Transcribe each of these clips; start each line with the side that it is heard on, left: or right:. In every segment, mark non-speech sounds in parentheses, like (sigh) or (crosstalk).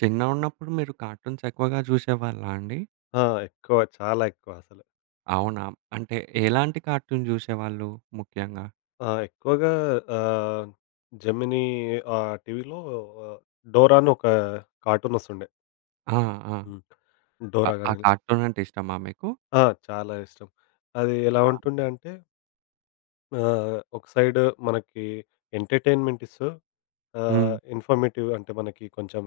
right: చిన్నగా ఉన్నప్పుడు మీరు కార్టూన్‌స్ ఎక్కువగా జూసేవాళ్ళా అండి?
left: ఆ! ఎక్కువ చాలా ఎక్కువ అసలు.
right: అవునా? అంటే ఎలాంటి కార్టూన్ జూసేవాళ్ళు ముఖ్యంగా?
left: ఆ! ఎక్కువగా ఆహ్, జెమినీ ఆహ్, టీవీలో ఆహ్, డోరా అని ఒక కార్టూన్ వస్తుండే.
right: ఆ! ఆ!
left: హ్మ్.
right: ఆ ఆ
left: డోరాగాని.
right: కార్టూనంటే ఇష్టమా మీకు?
left: ఆ! చాలా ఇష్టం. అది ఎలా
right: ఆ!
left: ఉంటుం‌డె అంటే ఆహ్, ఒక సైడ్ మనకి ఎంటర్‌టైన్‌మెంట్ ఇస్తూ
right: హ్మ్.
left: ఆహ్, ఇన్‌ఫారమేటివ్‌ అంటే మనకి కొంచెం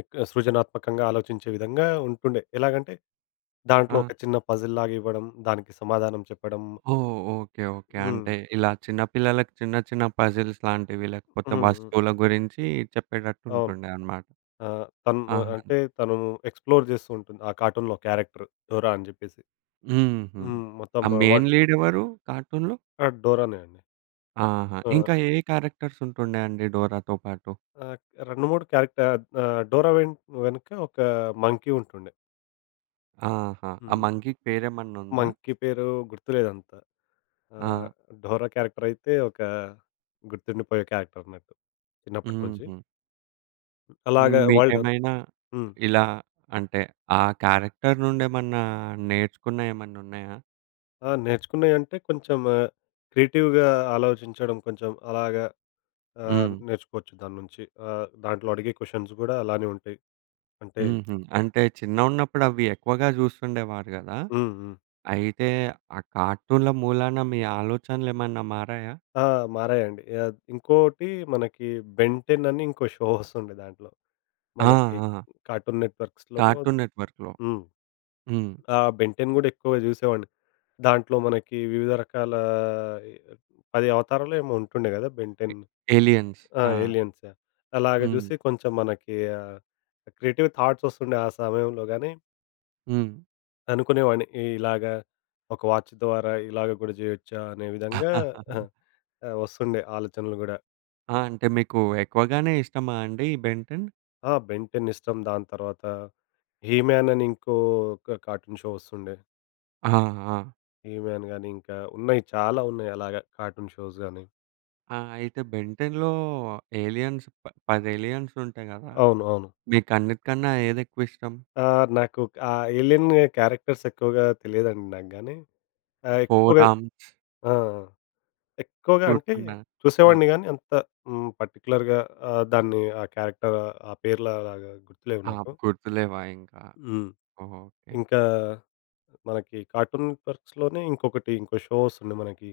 left: ఏక్కువ సృజనాత్మకంగా ఆలోచించే విధంగా ఉంటుండే. ఎలాగంటే దాంట్లో
right: ఆ!
left: ఒక చిన్న పజిల్‌లాగా ఇవ్వడం దానికి సమాధానం చెప్పడం.
right: ఓహ్! ఓకే. ఓకే.
left: హ్మ్.
right: అంటే ఇలా చిన్న పిల్లలకి చిన్న చిన్న పజిల్స్ లాంటివి లేకపోతే
left: హుహు.
right: వస్తువుల గురించి చెప్పేటట్టు
left: అవును.
right: ఉంటుండే అన్నమాట.
left: ఆహ్, తను‌ను
right: ఆహా! న్
left: అంటే తను ఎక్స్‌ప్లోర్ జేస్తూ ఉంటుంది. ఆ కార్టూన్‌లో క్యారెక్టర్. డోరా అని చెప్పేసి.
right: హుహు.
left: హ్మ్. మొత్తం
right: ఆ మెయిన్
left: వర్
right: లీడ్ ఎవరు కార్టూన్‌లో?
left: ఆ! డోరానే అండి.
right: ఆహా!
left: ఆ!
right: ఇంకా ఏ ఏ క్యారెక్టర్‌స్ ఉంటుండే అండి డోరాతో పాటు?
left: ఆ! 2, 3 క్యారెక్టర్ ఆహ్, అద్ డోరా వెన్ వెనుక ఒక మంకీ ఉంటుండే.
right: ఆహా! ఆ
left: హ్మ్.
right: మంకీకి పేరేమన్నా ఉందా?
left: మంకీ పేరూ గుర్తులేదంత. ఆహ్,
right: ఆ!
left: డోరా క్యారెక్టరయితే ఒకా గుర్తుండిపోయే క్యారెక్టరన్నట్టు చిన్నప్పటి నుంచి.
right: హుహు. హ్మ్,
left: అలాగా వాల్డన్
right: మీకేమైనా
left: హ్మ్.
right: ఇలా అంటే, ఆ క్యారెక్టర్ నుండి ఏమన్నా నేర్చుకున్నయేమన్నా ఉన్నాయా?
left: ఆ! నేర్చుకున్నయంటే, కొంచెం క్రియేటివ్‌గా ఆలోచించడం కొంచెం అలాగా ఆహ్,
right: హ్మ్.
left: నేర్చుకోవచ్చు దాన్నుంచి. ఆహ్, దాంట్లో అడిగే క్వెషన్స్ కూడా అలానే ఉంటాయి. అంటే
right: హుహు. అంటే చిన్నగున్నప్పుడు అవెక్కువగా చూస్తుండేవారు గదా!
left: హుహు.
right: అయితే ఆ కార్టూన్‌ల మూలాన మీ ఆలోచనలేమన్నా మారాయా?
left: ఆ! మారాయండి. అద్ ఇంకోటీ మనకీ 'బెన్‌ 10' అని ఇంకో షో వస్తుండె దాంట్లొ. (chuckles)
right: ఆ!
left: మనకీ
right: ఆ!
left: కార్టూన్ నెట్‌వర్క్స్‌ లోనో
right: కార్టూన్ నెట్‌వర్క్‌లో.
left: హ్మ్.
right: హ్మ్.
left: ఆ! 'బెన్‌ 10' కూడా ఎక్కువగా చూసేవాడిని. దాంట్లో మనకీ వివిధ రకాలా ఎ 10 అవతారాలో ఏమో ఉంటుండే కద. 'బెన్‌‌
right: ఎ
left: 10'
right: ఎలియన్స్. ఆ!
left: ఆహ్, ఎలియన్స్ ఆహ్, అలాగ
right: హ్మ్.
left: చూసి కొంచెం మనకీ ఆహ్, క్రియేటివ్ థాట్స్ వస్తుండే ఆ సమయంలో గాని
right: హ్మ్.
left: అనుకునేవాడిని ఇ ఇలాగా, ఒక వాచ్ ద్వారా, ఇలాగ గూడా జేయొచ్చా! అనే విధంగా
right: (chuckles)
left: (chuckles) ఆ! వస్తుండే ఆలోచనలు గూడా.
right: ఆ! అంటే మీకూ, ఎక్కువగానే ఇష్టమా అండి ఈ 'బెన్‌ 10'?
left: ఆ! 'బెన్‌ 10' ఇష్టం దాని తరవాతా 'హీ‌-మ్యాన్' అనింకోక కార్టూన్ షో వస్తుండే.
right: ఆ! ఆ!
left: 'హీ‌‌‌‌‌-మ్యాన్' గానీ ఇంకా ఉన్నాయి చాలా ఉన్నాయి అలాగ కార్టూన్ షోస్‌‌‌ గాని.
right: ఆ! అయితే బెన్‌ 10లో ఏలియన్స్ ప పదేలియన్సుంటాయి గదా!
left: అవును. అవును.
right: మీకన్నిటికన్నా ఏదెక్కువిష్టం?
left: ఆ! నాకు ఆహ్, ఏలిన్యా క్యారెక్టర్స్ ఎక్కువగా తెలియదండి నాకు గానీ. ఆహ్,
right: 'ఫోర్
left: ఎక్కువగా
right: ఆర్మ్స్'
left: ఆ! ఆ! ఎక్కువగా అంటే,
right: గుర్తుందా? ఆ!
left: చూసేవాడిని గాని, అంత హ్మ్. పర్టిక్యులర్‌గా ఆహ్, దాన్ని ఆ క్యారెక్టరా, ఆ పేర్లా లాగా గుర్తులేవు
right: ఆ!
left: నాకు.
right: గుర్తులేవా ఇంకా?
left: హ్మ్.
right: ఓకె.
left: ఇంకా మనకి కార్టూన్ పర్క్స్ లోనే ఇంకొకటి, ఇంకో షో వస్తుండె మనకి.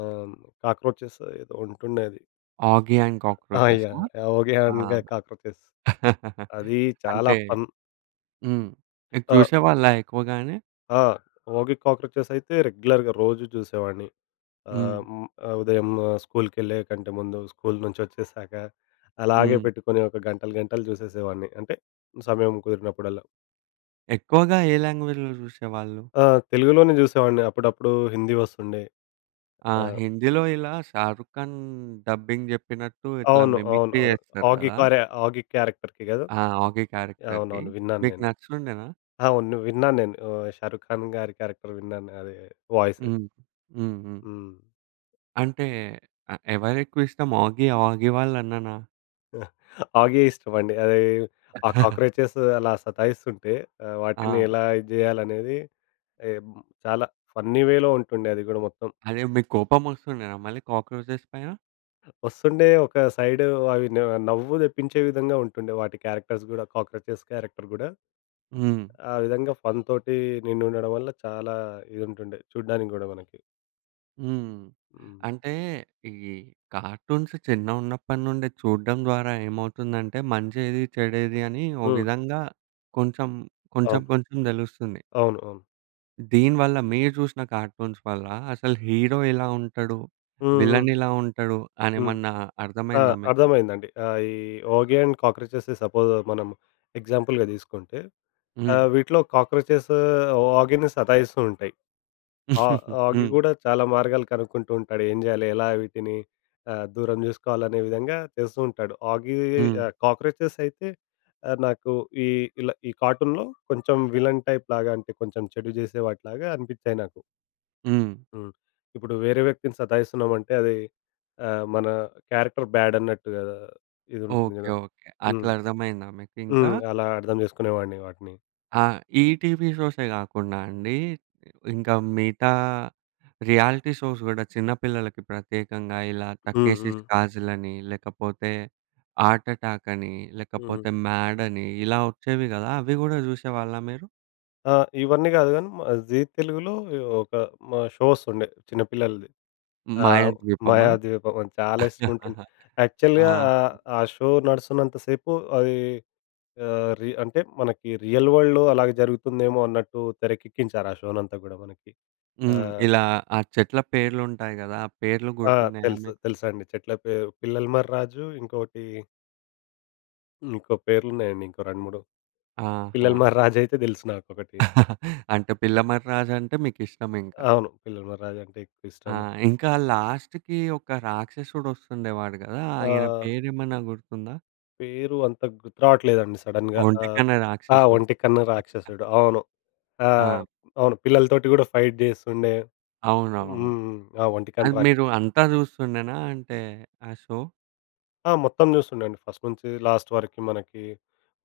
left: ఆ! హ్మ్, కాక్రోచెస్సొ ఏదో ఉంటుండే అది.
right: ఆగి అండ్‌
left: ఆ!
right: కాక్రోచస్సా?
left: యాహ్! ఆహ్, 'ఓగ్గి
right: ఆ!
left: అండ్ గ కాక్రోచెస్'.
right: (laughs)
left: అదీ చాలా
right: అంటే,
left: ఫన్.
right: హ్మ్. ఇది
left: ఆ!
right: చూసేవాళ్ళా ఎక్కువగానే?
left: ఆ! ఓగ్గీ కాక్రోచెస్ అయితే, రెగ్యులర్‌గా రోజు చూసేవాడిని.
right: హ్మ్.
left: ఆహ్, హ్మ్. ఆ ఉదయము స్కూలుకెళ్ళే కంటే ముందు, స్కూలు నుంచి వచ్చేశాక అలాగే
right: హ్మ్.
left: పెట్టుకొని ఒక గంటలు, గంటలు చూసేసేవాడిని. అంటే సమయం కుదిరినప్పుడల్లా.
right: ఎక్కువగా ఏ లాంగ్వేజ్‌లో జూసేవాళ్ళు?
left: ఆ! తెలుగులోనే చూసేవాడిని. అప్పుడప్పుడు హిందీ వస్తుండే.
right: ఆ!
left: ఆ
right: హిందీలో ఇలా 'షారుక్ ఖాన్' డబ్బింగ్ చెప్పినట్టు ఇట్లా
left: అవును. అవును.
right: మిమిక్రీ
left: అవును.
right: జేస్తారు
left: ఓగ్గీ
right: గదా!
left: కారే ఓగ్గీ క్యారెక్టర్‌కి కదా!
right: ఆ! ఓగ్గీ క్యారెక్టర్‌కి?
left: అవునవును. విన్నాను
right: మీకు
left: నేను.
right: నచ్చు‌తుండేనా?
left: అవును. విన్నాను నేను. ఆహ్, 'షారుక్ ఖాన్' గారి క్యారెక్టర్ విన్నాను అది వాయిసు.
right: హ్మ్. హ్మ్. హ్మ్
left: హ్మ్.
right: అంటే ఆహ్, ఎవరెక్కువ ఇష్టం ఓగ్గీ? ఓగ్గీ వాళ్ళ అన్ననా?
left: (chuckles) ఓగ్గీ ఇష్టమండి. అది ఆ!
right: (chuckles)
left: కాక్రోచెసు అలా సతాయిస్తుంటే, ఆహ్, వాటిని
right: ఆ!
left: ఎలా ఇది చేయాలనేది ఎమ్ చాలా ఫన్నీ వేలో ఉంటుండే అది కూడా మొత్తం.
right: అదే మీకు కోపం వస్తుండేనా, మళ్ళీ కాక్రోచెస్ పైన?
left: వస్తుండే, ఒక సైడు అవి న నవ్వు తెప్పించే విధంగా ఉంటుండే, వాటి క్యారెక్టర్స్ గూడా కాక్రోచెస్ క్యారెక్టర్ గూడా.
right: హ్మ్.
left: ఆ విధంగా ఫన్ తోటి నిండుడడం వల్ల చాలా ఇది ఉంటుండే చూడ్డానికి కూడా మనకి.
right: హ్మ్.
left: హ్మ్.
right: అంటే ఈ కార్టూన్స్ చిన్నగా ఉన్నప్పటి నుండె చూడడం ద్వారా ఏమవుతుందంటే మంచి ఏది, చెడు ఏది అని ఓ
left: హ్మ్.
right: విధంగా కొంచెం కొంచెం
left: అవును.
right: కొంచెం తెలుస్తుంది.
left: అవును. అవును.
right: దీని వల్ల మీరు జూసిన కార్టూన్స్ వల్ల అసలు హీరో ఎలా ఉంటాడు,
left: హ్మ్. హ్మ్.
right: విలన్ ఇలా ఉంటాడు అని
left: హ్మ్.
right: ఏమన్నా
left: ఆ!
right: అర్థమయిందా మీకు?
left: అర్థమైందండి, ఆహ్, ఈ 'ఓగి అండ్ కాక్రోచెస్' సపోజ్ మనం ఎగ్జాంపుల్‌గా తీసుకుంటే ఆ!
right: హ్మ్.
left: వీటిలో 'కాక్రోచెస్ ఓగిని' సతాయిస్తు ఉంటాయి. ఆ
right: (chuckles)
left: 'ఓగి'
right: హ్మ్.
left: కూడా చాలా మార్గాలు కనుక్కుంటూ ఉంటాడు ఏం చేయాలి ఎలా వీటిని ఆహ్, దూరం చేసుకోవాలి అనే విధంగా చేస్తూ ఉంటాడు 'ఓగి‌గి
right: హ్మ్.
left: ఆహ్, కాక్రోచెస్' అయితే ఆ నాకు ఈ ఇలా ఈ కార్టూన్‌లో కొంచెం విలన్ టైప్ లాగా అంటే కొంచెం చెడు చేసే వాటిలాగా అనిపించాయి నాకు.
right: హ్మ్.
left: హ్మ్. ఇప్పుడు వేరే వ్యక్తిని సతాయిస్తున్నామంటే అది అహ్, మన క్యారెక్టర్ బ్యాడ్ అన్నట్టుగ‌దా ఇది ఉంటుంది
right: ఓకే.
left: కదా!
right: ఓకే.
left: హ్మ్.
right: అట్లా అర్థమయిందా మీకు ఇంకా?
left: హ్మ్. అలా అర్థం చేసుకునేవాడిని వాటిని.
right: ఆ! ఈటీవీ షో‌సే కాకుండా అండి. ఇంకా మిగతా రియాలిటీ షోస్ కూడా చిన్న పిల్లలకి ప్రత్యేకంగా ఇలా
left: హ్మ్.
right: 'టక్కేసి‌స్
left: హ్మ్.
right: కాజల్' అని, లేకపోతే 'ఆర్ట్ అటాక్' అని,
left: హ్మ్.
right: లేకపోతే 'మాడ్' అని, ఇలా వచ్చేవి కదా అవి కూడా జూసేవాళ్ళా మీరు?
left: ఆ! ఇవన్నీ కాదు కానీ, జీ తెలుగులో ఒ ఒక హ్మ్. షో వస్తుండే చిన్నపిల్లలది. ఆహ్,
right: మాయాద్వీపమా?
left: మాయాద్వీపమని చాలా ఇష్టముంటుండే.
right: (chuckles)
left: యాక్చువల్‌గా ఆహ్,
right: ఆహా!
left: ఆ షో నడుస్తున్నంత సేపు అది ఆహ్, రీ అంటే మనకి రియల్ వరల్డ్‌లో అలాగే జరుగుతుందేమో అన్నట్టు తెరకెక్కించారు ఆ షోనంతా కూడా మనకి. ఆ!
right: హ్మ్. ఇలా ఆ చెట్ల పేర్లుంటాయి గదా! ఆ పేర్లు
left: ఆ!
right: గుర్తున్నాయా
left: తెలుసు
right: మీకు?
left: తెలుసండి. చెట్ల పేరు పిల్లల మర్రి రాజు, ఇంకోటి హ్మ్. ఇంకో పేర్లున్నాయండి ఇంకో 2, 3 పిల్లల
right: ఆహా!
left: మర్రి రాజైతే తెలుసు నాకొకటి.
right: (chuckles) అంటే పిల్లమర్రి రాజంటే మీకిష్టమింకా.
left: అవును. పిల్లల మర్రి రాజంటే
right: ఆ!
left: ఎక్కువిష్టం.
right: ఇంకా లాస్ట్‌కి ఒక రాక్షసుడు వస్తుండేవాడు గదా! ఆయన
left: ఆ!
right: పేరేమన్నా గుర్తుందా?
left: పేరు అంత గుర్తు రావట్లేదండి సడెన్‌గా. ఆ!
right: ఒంటికన్ను
left: ఆహ్,
right: రాక్షసుడు.
left: ఒంటికన్ను రాక్షసుడు. అవును.
right: ఆ!
left: ఆహ్, అవును పిల్లలతోటి కూడా ఫైట్ జేస్తుండే.
right: అవునవును.
left: హ్మ్. ఆ
right: అది
left: ఒంటికన్ను రాక్ష
right: మీరు అంతా చూస్తుండేనా అంటే ఆ షో?
left: ఆ! మొత్తం చూస్తుండేండి ఫస్టు నుంచి లాస్టు వరకు మనకి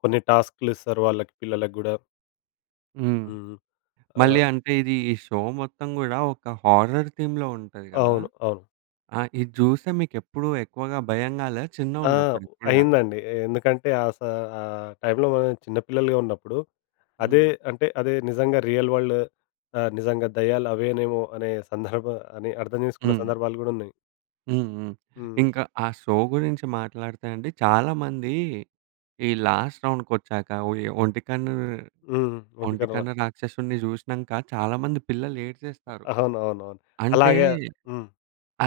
left: కొన్ని టాస్కులిస్తారు. వాళ్ళకి పిల్లలకి గూడా.
right: హ్మ్.
left: హ్మ్.
right: మళ్ళీ
left: ఆ!
right: అంటే ఇది ఈ షో? మొత్తం గూడా ఒక హారర్ థీమ్‌లో ఉంటది గదా!
left: అవును. అవును.
right: ఆ! ఇది జూస్తే మీకెప్పుడు ఎక్కువగా భయం గాలే
left: ఆ!
right: చిన్నగున్నప్పుడు ఇప్పుడు గాదు?
left: అయిందండి. ఎందుకంటే ఆ స ఆ టైంలో మనం చిన్న పిల్లలుగా ఉన్నప్పుడు అదే
right: హ్మ్.
left: అంటే అదే నిజంగా రియల్ వరల్డ్. ఆ! నిజంగా దెయ్యాలు అవేనేమో అనే సందర్భ అని అర్థం చేసుకున్న
right: హ్మ్.
left: సందర్భాలు గూడున్నయి.
right: హ్మ్ హ్మ్.
left: హ్మ్.
right: ఇంకా ఆ షో గురించి మాట్లాడితే అండి. చాలా మంది ఈ లాస్ట్ రౌండ్‌కి ఒచ్చాక ఓ ఈ ఒంటికన్ను
left: హ్మ్. వంటి కన్ను రా
right: ఒంటికన్ను రాక్షసుడిని చూశ్నంక చాలా మంది పిల్లలు ఏడ్చేస్తారు.
left: అవునవునవును.
right: అంటే
left: అలాగ హ్మ్.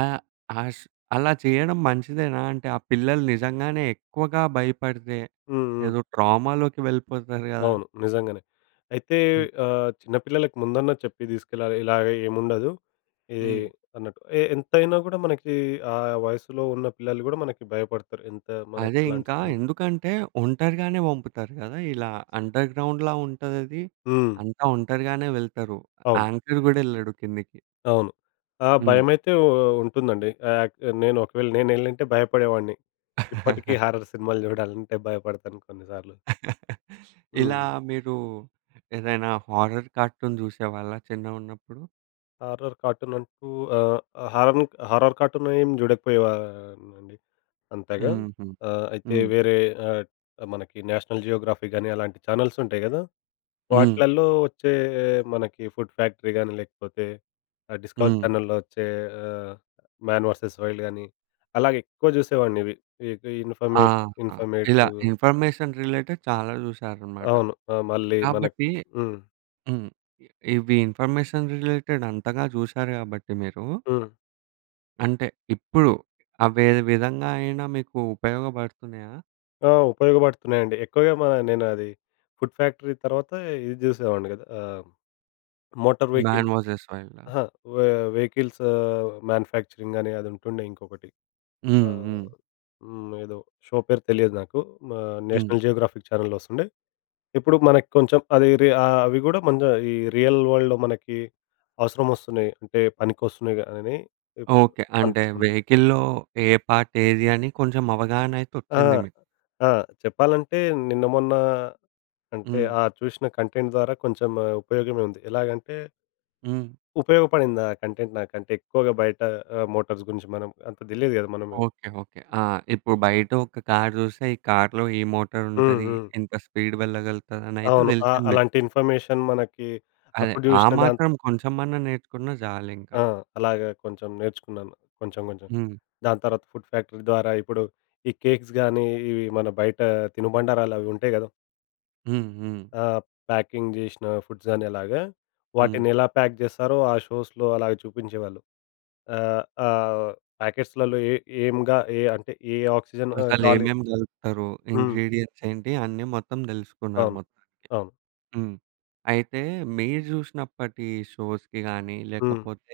right: ఆహ్, ఆస్ అలా చేయడం మంచిదేనా? అంటే ఆ పిల్లలు నిజంగానే ఎక్కువగా భయపడితే
left: హ్మ్. హ్మ్.
right: ఏదో ట్రామా‌లోకి వెళ్ళిపోతారు గద!
left: అవును, నిజంగనే. అయితే
right: హ్మ్.
left: ఆహ్, చిన్న పిల్లలకి ముందున్న చెప్పి తీసుకెళ్లాలి. ఇలాగ ఏం ఉండదు ఎహ్,
right: హ్మ్.
left: అన్నట్టు. ఎ ఎంతైనా కూడా మనకి, ఆ వయసులో ఉన్న పిల్లలు కూడా మనకి భయపడతరు. ఎంత మనకు
right: అదే
left: అలాంటి
right: ఇంకా
left: సడన్
right: ఎందుకంటే ఒంటరిగానే పంపుతారు గద. ఇలా అండర్‌గ్రౌండ్‌లా ఉంటదది.
left: హ్మ్.
right: అంతా ఒంటరిగానే వెళ్తారు.
left: అవును.
right: యాంకర్ కూడా ఎళ్ళడు కిందకి.
left: అవును. ఆ
right: హ్మ్.
left: భయమైతే ఉ ఉ ఉంటుందండి. ఆహ్, ఆక్చు నేను ఒకవేళ నేనెళ్ళింటే భయపడేవాడిని. ఇప్పటికీ
right: (chuckles)
left: హారర్ సినిమాలు చూడాలంటే భయపడతాను కొన్ని సార్లు.
right: (chuckles) ఇలా
left: హ్మ్.
right: మీరు ఏదైనా హారర్ కార్టూన్ చూసేవాళ్ళా చిన్నగున్నప్పుడు?
left: హారర్ కార్టూన్ అంటూ ఆహ్, హారన్ హారర్ కార్టూన్ ఎం చూడకపోయేవాడినండి, అంతగా.
right: హుహు.
left: ఆహ్, అయితే
right: హ్మ్.
left: వేరే ఆహ్, మనకి నేషనల్ జియోగ్రఫీ గాని అలాంటి ఛానెల్స్ ఉంటాయి గద.
right: హ్మ్.
left: వాట్లల్లో వచ్చే మనకి ఫుడ్ ఫ్యాక్టరీ కానీ. లేకపోతే ఆ డిస్కవర్
right: హ్మ్.
left: ఛానెల్‌లో వచ్చే ఆహ్, మ్యాన్ వెర్సస్ వైల్డ్ కానీ అలాగే ఎక్కువ చూసేవాడిని. ఇవి ఇన్
right: ఆ!
left: ఇన్ఫర్మేషన్
right: ఇలా
left: ఇన్ఫర్మేటివ్
right: ఇన్ఫర్మేషన్ రిలేటెడ్ చాలా చూసారనమాట.
left: అవును. ఆహ్, మళ్ళీ మనకు
right: కాబట్టి
left: హ్మ్.
right: హ్మ్. ఇవి ఇన్ఫర్మేషన్ రిలేటెడ్ అంతగా చూశారు గాబట్టి మీరు
left: హ్మ్.
right: అంటే, ఇప్పుడు అవి ఏ విధంగా అయినా మీకు ఉపయోగపడుతున్నాయా?
left: ఆ! ఉపయోగపడుతున్నాయండి. ఎక్కువగా మ నేను అది ఫుడ్ ఫ్యాక్టరీ తర్వాత, ఇది జూసేవాడిని గదా! ఆహ్, మోటార్ వెహికల్‌
right: మ్యాన్ వర్సెస్ వైల్డా?
left: అహా, వె వెహికల్స్ ఆహ్, మ్యాన్యుఫ్యాక్చరింగ్, అని అది ఉంటుండే ఇంకొకటి.
right: హ్మ్.
left: ఆహ్,
right: హ్మ్.
left: హ్మ్. ఏదో షో పేరు తెలియదు నాకు. మా
right: హ్మ్.
left: నేషనల్ జియోగ్రాఫిక్ ఛానెల్‌లో వొస్తుం‌డే. ఇప్పుడు మనకి కొంచెం అది‌ రీ అవి కూడా కొంచెం, ఈ రియల్ వరల్డ్‌లో మనకి అవసరమొస్తున్నాయి. అంటే పనికొస్తున్నాయి‌గ అని ఏప్
right: ఓకే. అంటే
left: అనిపిస్తుంది.
right: వెహికల్‌లో ఏ పార్ట్ ఏది, అని కొంచెం అవగాహన అయితే
left: ఆ!
right: వొచ్చింది మీకు.
left: ఆ! చెప్పాలంటే, నిన్న మొన్న అంటే,
right: హ్మ్.
left: ఆ చూసిన కంటెంట్ ద్వారా కొంచెం ఉపయోగమే ఉంది. ఎలాగంటే
right: హ్మ్.
left: ఉపయోగపడింది ఆ కంటెంట్ నాకంటే ఎక్కువగా బయట ఆహ్, మోటార్స్ గురించి మనం, అంత తెలియదు కదా! మనమే
right: ఓకే. ఓకే. ఆ! ఇప్పుడు బయట ఒక కార్ చూస్తే, ఈ కార్‌లో ఈ
left: హ్మ్.
right: మోటారుంటది,
left: హ్మ్.
right: ఏంత స్పీడ్ వెళ్ళగలుగుతది, అని అయితే
left: అవును. అ
right: తెలిసింది మీకు.
left: అలాంటి ఇన్ఫర్మేషన్ మనకి
right: అదే.
left: అప్పుడు
right: ఆ
left: చూసిన దాంత్
right: మాత్రం కొంచెమన్నా నేర్చుకున్నా జాలింకా.
left: ఆ! అలాగ కొంచెం నేర్చుకున్నాను. కొంచెం, కొంచెం
right: హ్మ్.
left: దాని తర్వాత ఫుడ్ ఫ్యాక్టరీ ద్వారా ఇప్పుడు ఈ కేక్స్ గానీ, ఇవి మన బయట తినుబండారాలు అవి ఉంటాయి గదా!
right: హ్మ్. హ్మ్.
left: ఆ! ప్యాకింగ్ చేశ్న ఫుడ్స్ అనే అలాగా.
right: హ్మ్.
left: వాటినెలా ప్యాక్ చేస్తారో ఆ షోస్‌లో అలాగ చూపించేవాళ్ళు. ఆహ్, ఆహ్, ప్యాకెట్స్‌లలో ఏ ఎంగా ఏ అంటే ఏ ఆక్సిజన్ ఆహ్,
right: అసలు
left: గాలి
right: ఏమేమి కలుపుతరు?
left: హ్మ్.
right: ఇంగ్రీడియెంట్స్ ఏంటి? అన్నీ మొత్తం తెలుసుకున్నారు
left: అవును.
right: మొత్తానికి.
left: అవును.
right: హ్మ్. అయితే మీరు చూసినప్పటి షోస్‌కి గాని
left: హ్మ్.
right: లేకపోతే...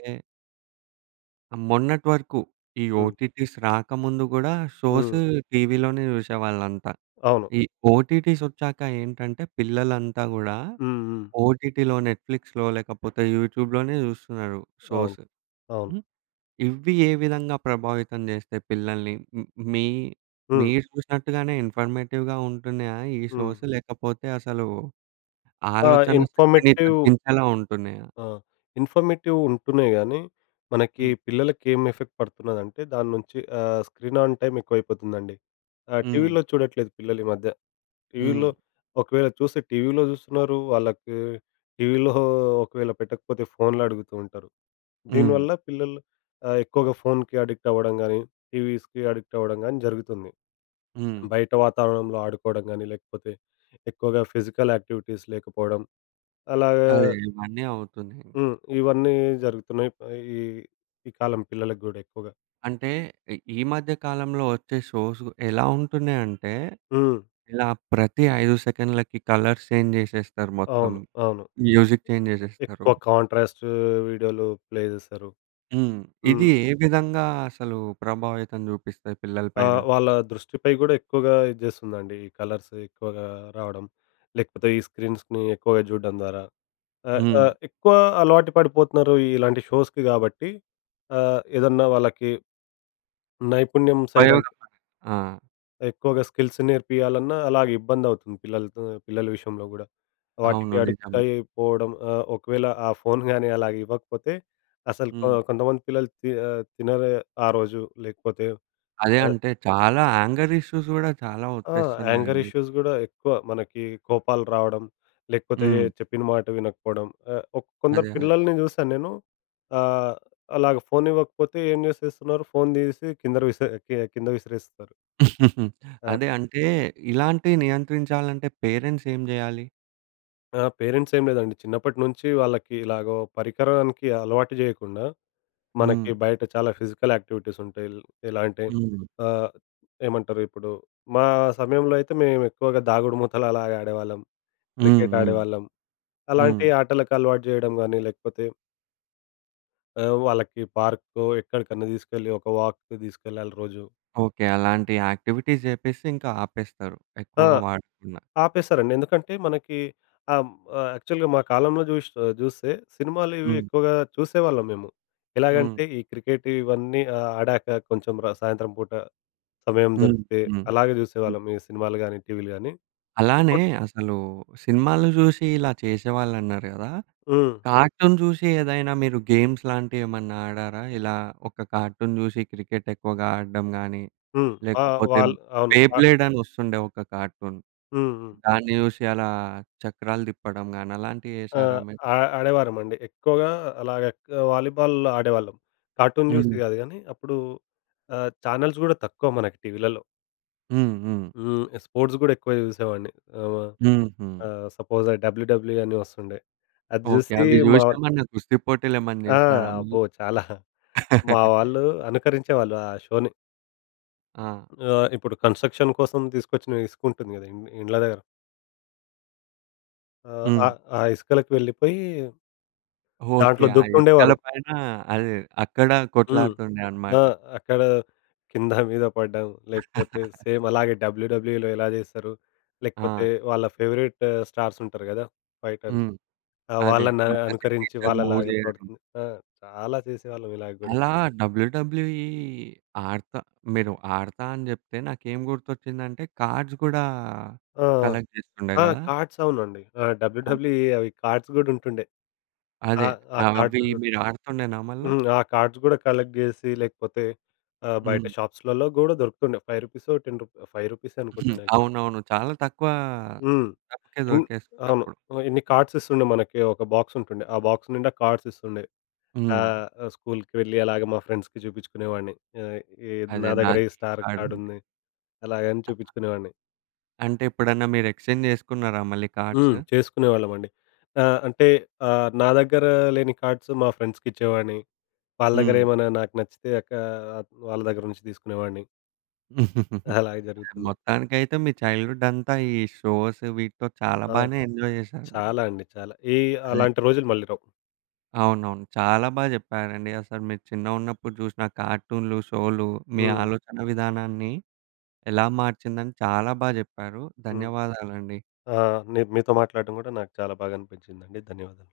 right: మొన్నటి వరకు. ఈ
left: హ్మ్.
right: ఓటీటీస్ రాకముందు గూడా
left: హ్మ్.
right: షోసు టీవీలోనే చూసేవాళ్ళంతా.
left: అవును.
right: ఈ ఓటీటీస్ ఒచ్చాక ఏంటంటే పిల్లలంతా గూడా
left: హ్మ్. హ్మ్.
right: ఓటీటీలో, నెట్‌ఫ్లిక్స్‌లో, లేకపోతే యూట్యూబ్‌లోనే చూస్తున్నారు
left: అవును.
right: షోస్.
left: అవును.
right: హ్మ్. ఇవి ఏ విధంగా ప్రభావితం చేస్తాయి పిల్లల్ని? మీ
left: హ్మ్.
right: మీరు చూసినట్టుగానే ఇన్ఫర్మేటివ్‌గా ఉంటున్నాయా? ఈ
left: హ్మ్.
right: షోస్. లేకపోతే అసలు
left: ఆ!
right: ఆలోచన శక్తిని
left: ఇన్ఫర్మేటివ్
right: తగ్గించేలా ఉంటున్నాయా?
left: ఆ! ఇన్ఫర్మేటివ్ ఉంటున్నాయి గానీ. మనకి
right: హ్మ్.
left: పిల్లలకి ఏం ఎఫెక్ట్ పడుతున్నదంటే దాని నుంచి ఆహ్, స్క్రీన్ ఆన్ టైమ్ ఎక్కువైపోతుందండి. ఆహ్,
right: హ్మ్.
left: టీవీలో చూడట్లేదు పిల్లలు ఈ మధ్య.
right: హ్మ్.
left: టీవీలో ఒకవేళ చూస్తే టీవీలో చూస్తున్నారు. వాళ్ళకి టీవీలో ఒకవేళ పెట్టకపోతే ఫోన్‌లో అడుగుతూ ఉంటారు.
right: హ్మ్.
left: దీనివల్ల పిల్లలు ఆ ఎక్కువగా ఫోన్‌కీ అడిక్ట్ అవ్వడం గానీ, టీవీస్‌కీ అడిక్ట్ అవ్వడం గానీ జరుగుతుంది.
right: హ్మ్.
left: బయట వాతావరణంలో ఆడుకోవడం గాని లేకపోతే ఎక్కువగా ఫిజికల్ యాక్టివిటీస్ లేకపోవడం. అలాగా
right: అదే ఇవన్నీ అవుతున్నాయి.
left: హ్మ్. ఇవన్నీ జరుగుతున్నాయి. ఈ ఈ కాలం పిల్లలకి గూడా ఎక్కువగా.
right: అంటే ఇ ఈ మధ్య కాలంలో ఒచ్చే షోస్ గు ఎలా ఉంటున్నాయి అంటే,
left: హ్మ్.
right: ఇలా ప్రతి 5 సెకన్లకి కలర్స్ చేంజ్ జేశెస్తారు మొత్తం.
left: అవును. అవును.
right: మ్యూజిక్ చేంజ్ జేశెస్తారు.
left: ఎక్కువ కాంట్రాస్టూ వీడియోలు ప్లే జేస్తరు.
right: హ్మ్. ఇది
left: హ్మ్.
right: ఏ విధంగా అసలు ప్రభావితం జూపిస్తాయి పిల్లల పైన?
left: ఆహ్, వాళ్ళ దృష్టిపై గూడా ఎక్కువగా ఇది జేస్తుందండి. ఈ కలర్స్ ఎక్కువగా రావడం. లేకపోతే ఈ స్క్రీన్స్‌ని ఎక్కువగా జూడ్డం ద్వారా. ఆహ్,
right: హ్మ్.
left: ఆహ్, ఎక్కువ అలవాటు పడిపోతున్నారు ఇలాంటి షోస్‌కి గాబట్టి ఆహ్, ఏదన్నా వాళ్ళకి నైపుణ్యం సైడ్ అం
right: ఉపయోగం మనకి. ఆ!
left: ఎక్కువగా స్కిల్స్ నేర్పియ్యాలన్నా అలాగే ఇబ్బంది అవుతుంది పిల్లలతో పిల్లల విషయంలో గూడా. వాటికి
right: అవును.
left: అడిక్ట్
right: నిజమె.
left: అయి పోవడం, ఆహ్, ఒకవేళ ఆ ఫోను గాని అలా ఇవ్వకపోతే అసలు కో
right: హ్మ్.
left: కొంతమంది పిల్లలు తి ఆహ్, తినరు ఆ రోజు లేకపోతే
right: అదే
left: ఆహ్
right: అంటే చాలా యాంగర్ ఇష్యూస్ గూడా చాలా
left: ఆ! యాంగర్
right: ఒచ్చేస్తున్నాయండి.
left: ఇష్యూస్ గూడా ఎక్కువ మనకి కోపాలు రావడం లేకపోతే
right: హ్మ్.
left: చెప్పిన మాట వినకపోడం. ఆహ్, ఒక్ కొందరి
right: అదే. అదే.
left: పిల్లల్ని జూసాను నేను ఆహ్, అలాగా ఫోన్ ఇవ్వకపోతే ఏం జేసేస్తున్నారు? ఫోన్ దీసి కిందర విసే కి కింద విసిరేస్తరు.
right: (chuckles)
left: ఆ!
right: అదే అంటే ఇలాంటివి నియంత్రించాలంటే పేరెంట్స్ ఏం జేయాలి?
left: ఆ! పేరెంట్స్ ఏం లేదండి చిన్నప్పటి నుంచి వాళ్ళకి ఇలాగో పరికరానికి అలవాటు జేయకుండా,
right: హ్మ్.
left: మనకి బయట చాలా ఫిజికల్ యాక్టివిటీస్ ఉంటాయి. ఎల్ ఎలా అంటే
right: హ్మ్.
left: ఆహ్, ఏమంటారు? ఇప్పుడు మా సమయంలో అయితే మేము ఎక్కువగా దాగుడుమూతలు అలాగ ఆడేవాళ్ళం,
right: హ్మ్.
left: క్రికెట్
right: హ్మ్.
left: ఆడేవాళ్ళం
right: హ్మ్.
left: అలాంటి ఆటలకు అలవాటు చేయడం గానీ లేకపోతే ఆ! వాళ్ళకి పార్క్‌కో ఎక్కడికన్నా తీసుకెళ్ళి ఒక వాక్‌కి తీసుకెళ్లాలి రోజు.
right: ఓకే. అలాంటి యాక్టివిటీస్ జేపిస్తే ఇంక ఆపేస్తారు,
left: ఆ!
right: ఎక్కువగా వాడుతున్న.
left: ఆపేశారండి. ఎందుకంటే మనకి హ్మ్, ఆహ్, యాక్చువల్‌గా మా కాలంలో జూష్ ఆహ్, జూస్తే సినిమాలు ఇవి
right: హ్మ్.
left: ఎక్కువగా చూసేవాళ్ళం మేము.
right: హ్మ్.
left: ఎలాగంటే ఈ క్రికెట్ ఇవన్నీ ఆ ఆడాక కొంచెం ర సాయంత్రం పూట సమయం
right: హ్మ్.
left: దొరికితే
right: హ్మ్.
left: అలాగే
right: హ్మ్.
left: చూసేవాళ్ళం ఈ సినిమాలు గానీ, టీవీలు గానీ.
right: అలానే
left: ఇప్పుడ్
right: అసలు సినిమాలు జూసి ఇలా చేసేవాళ్ళు అన్నారు కదా!
left: హ్మ్.
right: కార్టూన్ చూసి ఏదైనా మీరు గేమ్స్ లాంటివి ఏమన్నా ఆడారా? ఇలా ఒక కార్టూన్ చూసి క్రికెట్ ఎక్కువగా ఆడడం గాని
left: హ్మ్. ఆ!
right: లేకపోతే
left: వాల్ అవును.
right: బె
left: ఆ
right: బ్లేడ్ అని వస్తుండే ఒక కార్టూన్,
left: హ్మ్. హ్మ్.
right: దాన్ని జూశి అలా చక్రాలు తిప్పడం గాని అలాంటివి
left: ఆ!
right: చేసారా మీరు?
left: ఆ ఆడేవారమండి. ఎక్కువగా అలాగే వాలీబాల్ ఆడేవాళ్ళం. కార్టూన్ జూసి
right: హ్మ్.
left: కాదు గానీ అప్పుడు ఆహ్, చానెల్స్ కూడా తక్కువ మనకి టీవీలలో.
right: హ్మ్, హ్మ్.
left: హ్మ్. ఆ స్పోర్ట్స్ గూడా ఎక్కువ జూసేవాడిని ఆవ
right: హుహు.
left: ఆహ్, సపోజ్ ఆ డబ్ల్యూడబ్ల్యూఈ అని వస్తుండే అది
right: ఓకే.
left: చూసి
right: అవి చూసి
left: మా‌వాల్
right: ఏమన్నా కుస్తీ పోటీలు ఏమన్నా
left: ఆ!
right: జేసినారా మీరు?
left: అబ్బో! చాలా. మా
right: (chuckles)
left: వాళ్ళు అనుకరించేవాళ్ళు ఆ షోని.
right: ఆ!
left: ఆ! ఇప్పుడు కన్‌స్ట్రక్షన్ కోసం తీసుకొచ్చిన ఇసుకుంటుంది గదా ఇం ఇండ్ల దగ్గర. ఆహ్, ఆ
right: హ్మ్.
left: ఆ ఇసుకలకి వెళ్ళిపోయి
right: ఓకే.
left: దాంట్లో
right: ఆ ఇసుకల
left: దుక్కుతుండేవారు.
right: పైన అది అక్కడ
left: హ్మ్.
right: కొట్లాడుతుండే
left: ఆ!
right: అన్నమాట.
left: అక్కడ కింద మీద పడ్డం లేకపోతే
right: (laughs)
left: సేమ్ అలాగే డబ్ల్యూడబ్ల్యూఈలో ఏలా చేస్తారు. లేకపోతే
right: ఆ!
left: వాళ్ళ ఫేవరైట్ స్టార్సుంటారు గదా ఫైటర్స్.
right: హ్మ్.
left: ఆ!
right: అదే
left: వాళ్ళని ఆహ్,
right: మన
left: అనుకరించి
right: సిగ్నేచర్ మూవ్
left: వాళ్ళలాగా
right: జేయడం.
left: పడుతుం ఆ చాలా చేసేవాళ్ళం ఇలాగ గూడా.
right: అలా డబ్ల్యూడబ్ల్యూ‌ఈ ఆడతా మీరు ఆడతా అని జెప్తే నాకేం గుర్తొచ్చిందంటే కార్డ్స్ గూడా
left: ఆ!
right: కలెక్ట్ జేస్తుండే
left: ఆ! ఆ
right: గదా!
left: కార్డ్స్ అవునండి ఆ
right: అవును.
left: డబ్ల్యూడబ్ల్యూ‌ఈ అవి కార్డ్స్ గూడా ఉంటుండే ఆ!
right: అదే
left: ఆ
right: అవి
left: కార్డ్స్ గూడా.
right: మీరు ఆడుతుండేనా మళ్ళా?
left: హ్మ్. ఆ! కార్డ్స్ గూడా కలెక్ట్ జేసి లేకపోతే ఆ బయట
right: హ్మ్.
left: షాప్స్‌లలో గూడా దొరుకుతుండే. ఫైవ్ రూపీసొ టెన్ రూపి ఆహ్, ఫైవ్ రూపీసె
right: హ్మ్.
left: అనుకుంటాను యాక్చువల్.
right: అవునవును చాలా తక్కువ
left: హ్మ్.
right: డబ్బుకే
left: ఇం
right: దొరికే‌స్తుండే
left: అవును.
right: అప్పుడు.
left: ఆ ఇన్ని కార్డ్స్ ఇస్తుండే మనకి ఒక బాక్సుంటుండే. ఆ బాక్స్ నిండా కార్డ్స్ ఇస్తుండే.
right: హ్మ్.
left: ఆహ్, ఆ స్కూలుకి వెళ్ళి అలాగే మా ఫ్రెండ్స్‌కి జూపించుకునేవాడిని. ఆహ్, ఏ
right: అదే
left: నా దగ్గర
right: నా‌ది
left: ఈ స్టార్
right: ఆడుం‌డే.
left: కార్డుంది. అలాగ అన్ని చూపించుకునేవాడిని.
right: అంటే ఎప్పుడన్నా మీరు ఎక్స్‌చేంజ్ జేసుకున్నారా మళ్ళీ కార్డ్స్?
left: హ్మ్. చేసుకునేవాళ్ళమండి ఆహ్, అంటే ఆహ్, నా దగ్గర లేని కార్డ్స్ మా ఫ్రెండ్స్‌కిచ్చేవాడిని. వాళ్ళ దగ్గర
right: హ్మ్.
left: ఏమైనా నాకు నచ్చితే అక్క ఆ! వాళ్ళ దగ్గర నుంచి తీసుకునేవాడిని.
right: (chuckles)
left: అలాగే జరుగుతుంది.
right: మొత్తానికైతే మీ చైల్డ్‌హుడంతా ఈ షోసు వీటితో చాలా
left: ఆ!
right: బాగానే ఎంజాయ్ జేసారు మీరు.
left: చాలా అండి చాలా. ఈ
right: అదే.
left: అలాంటి రోజులు మళ్ళీ రావు.
right: అవునవును. చాలా బా చెప్పారండి అసలు మీరు చిన్నగున్నప్పుడు జూషిన కార్టూన్లు, షోలు మీ
left: హ్మ్.
right: ఆలోచనా విధానాన్ని ఎలా మార్చిందని చాలా బా జెప్పారు
left: హ్మ్.
right: ధన్యవాదాలండి.
left: ఆ న మీతో మాట్లాడడం కూడా నాకు చాలా బాగా అనిపించిందండి ధన్యవాదాలు.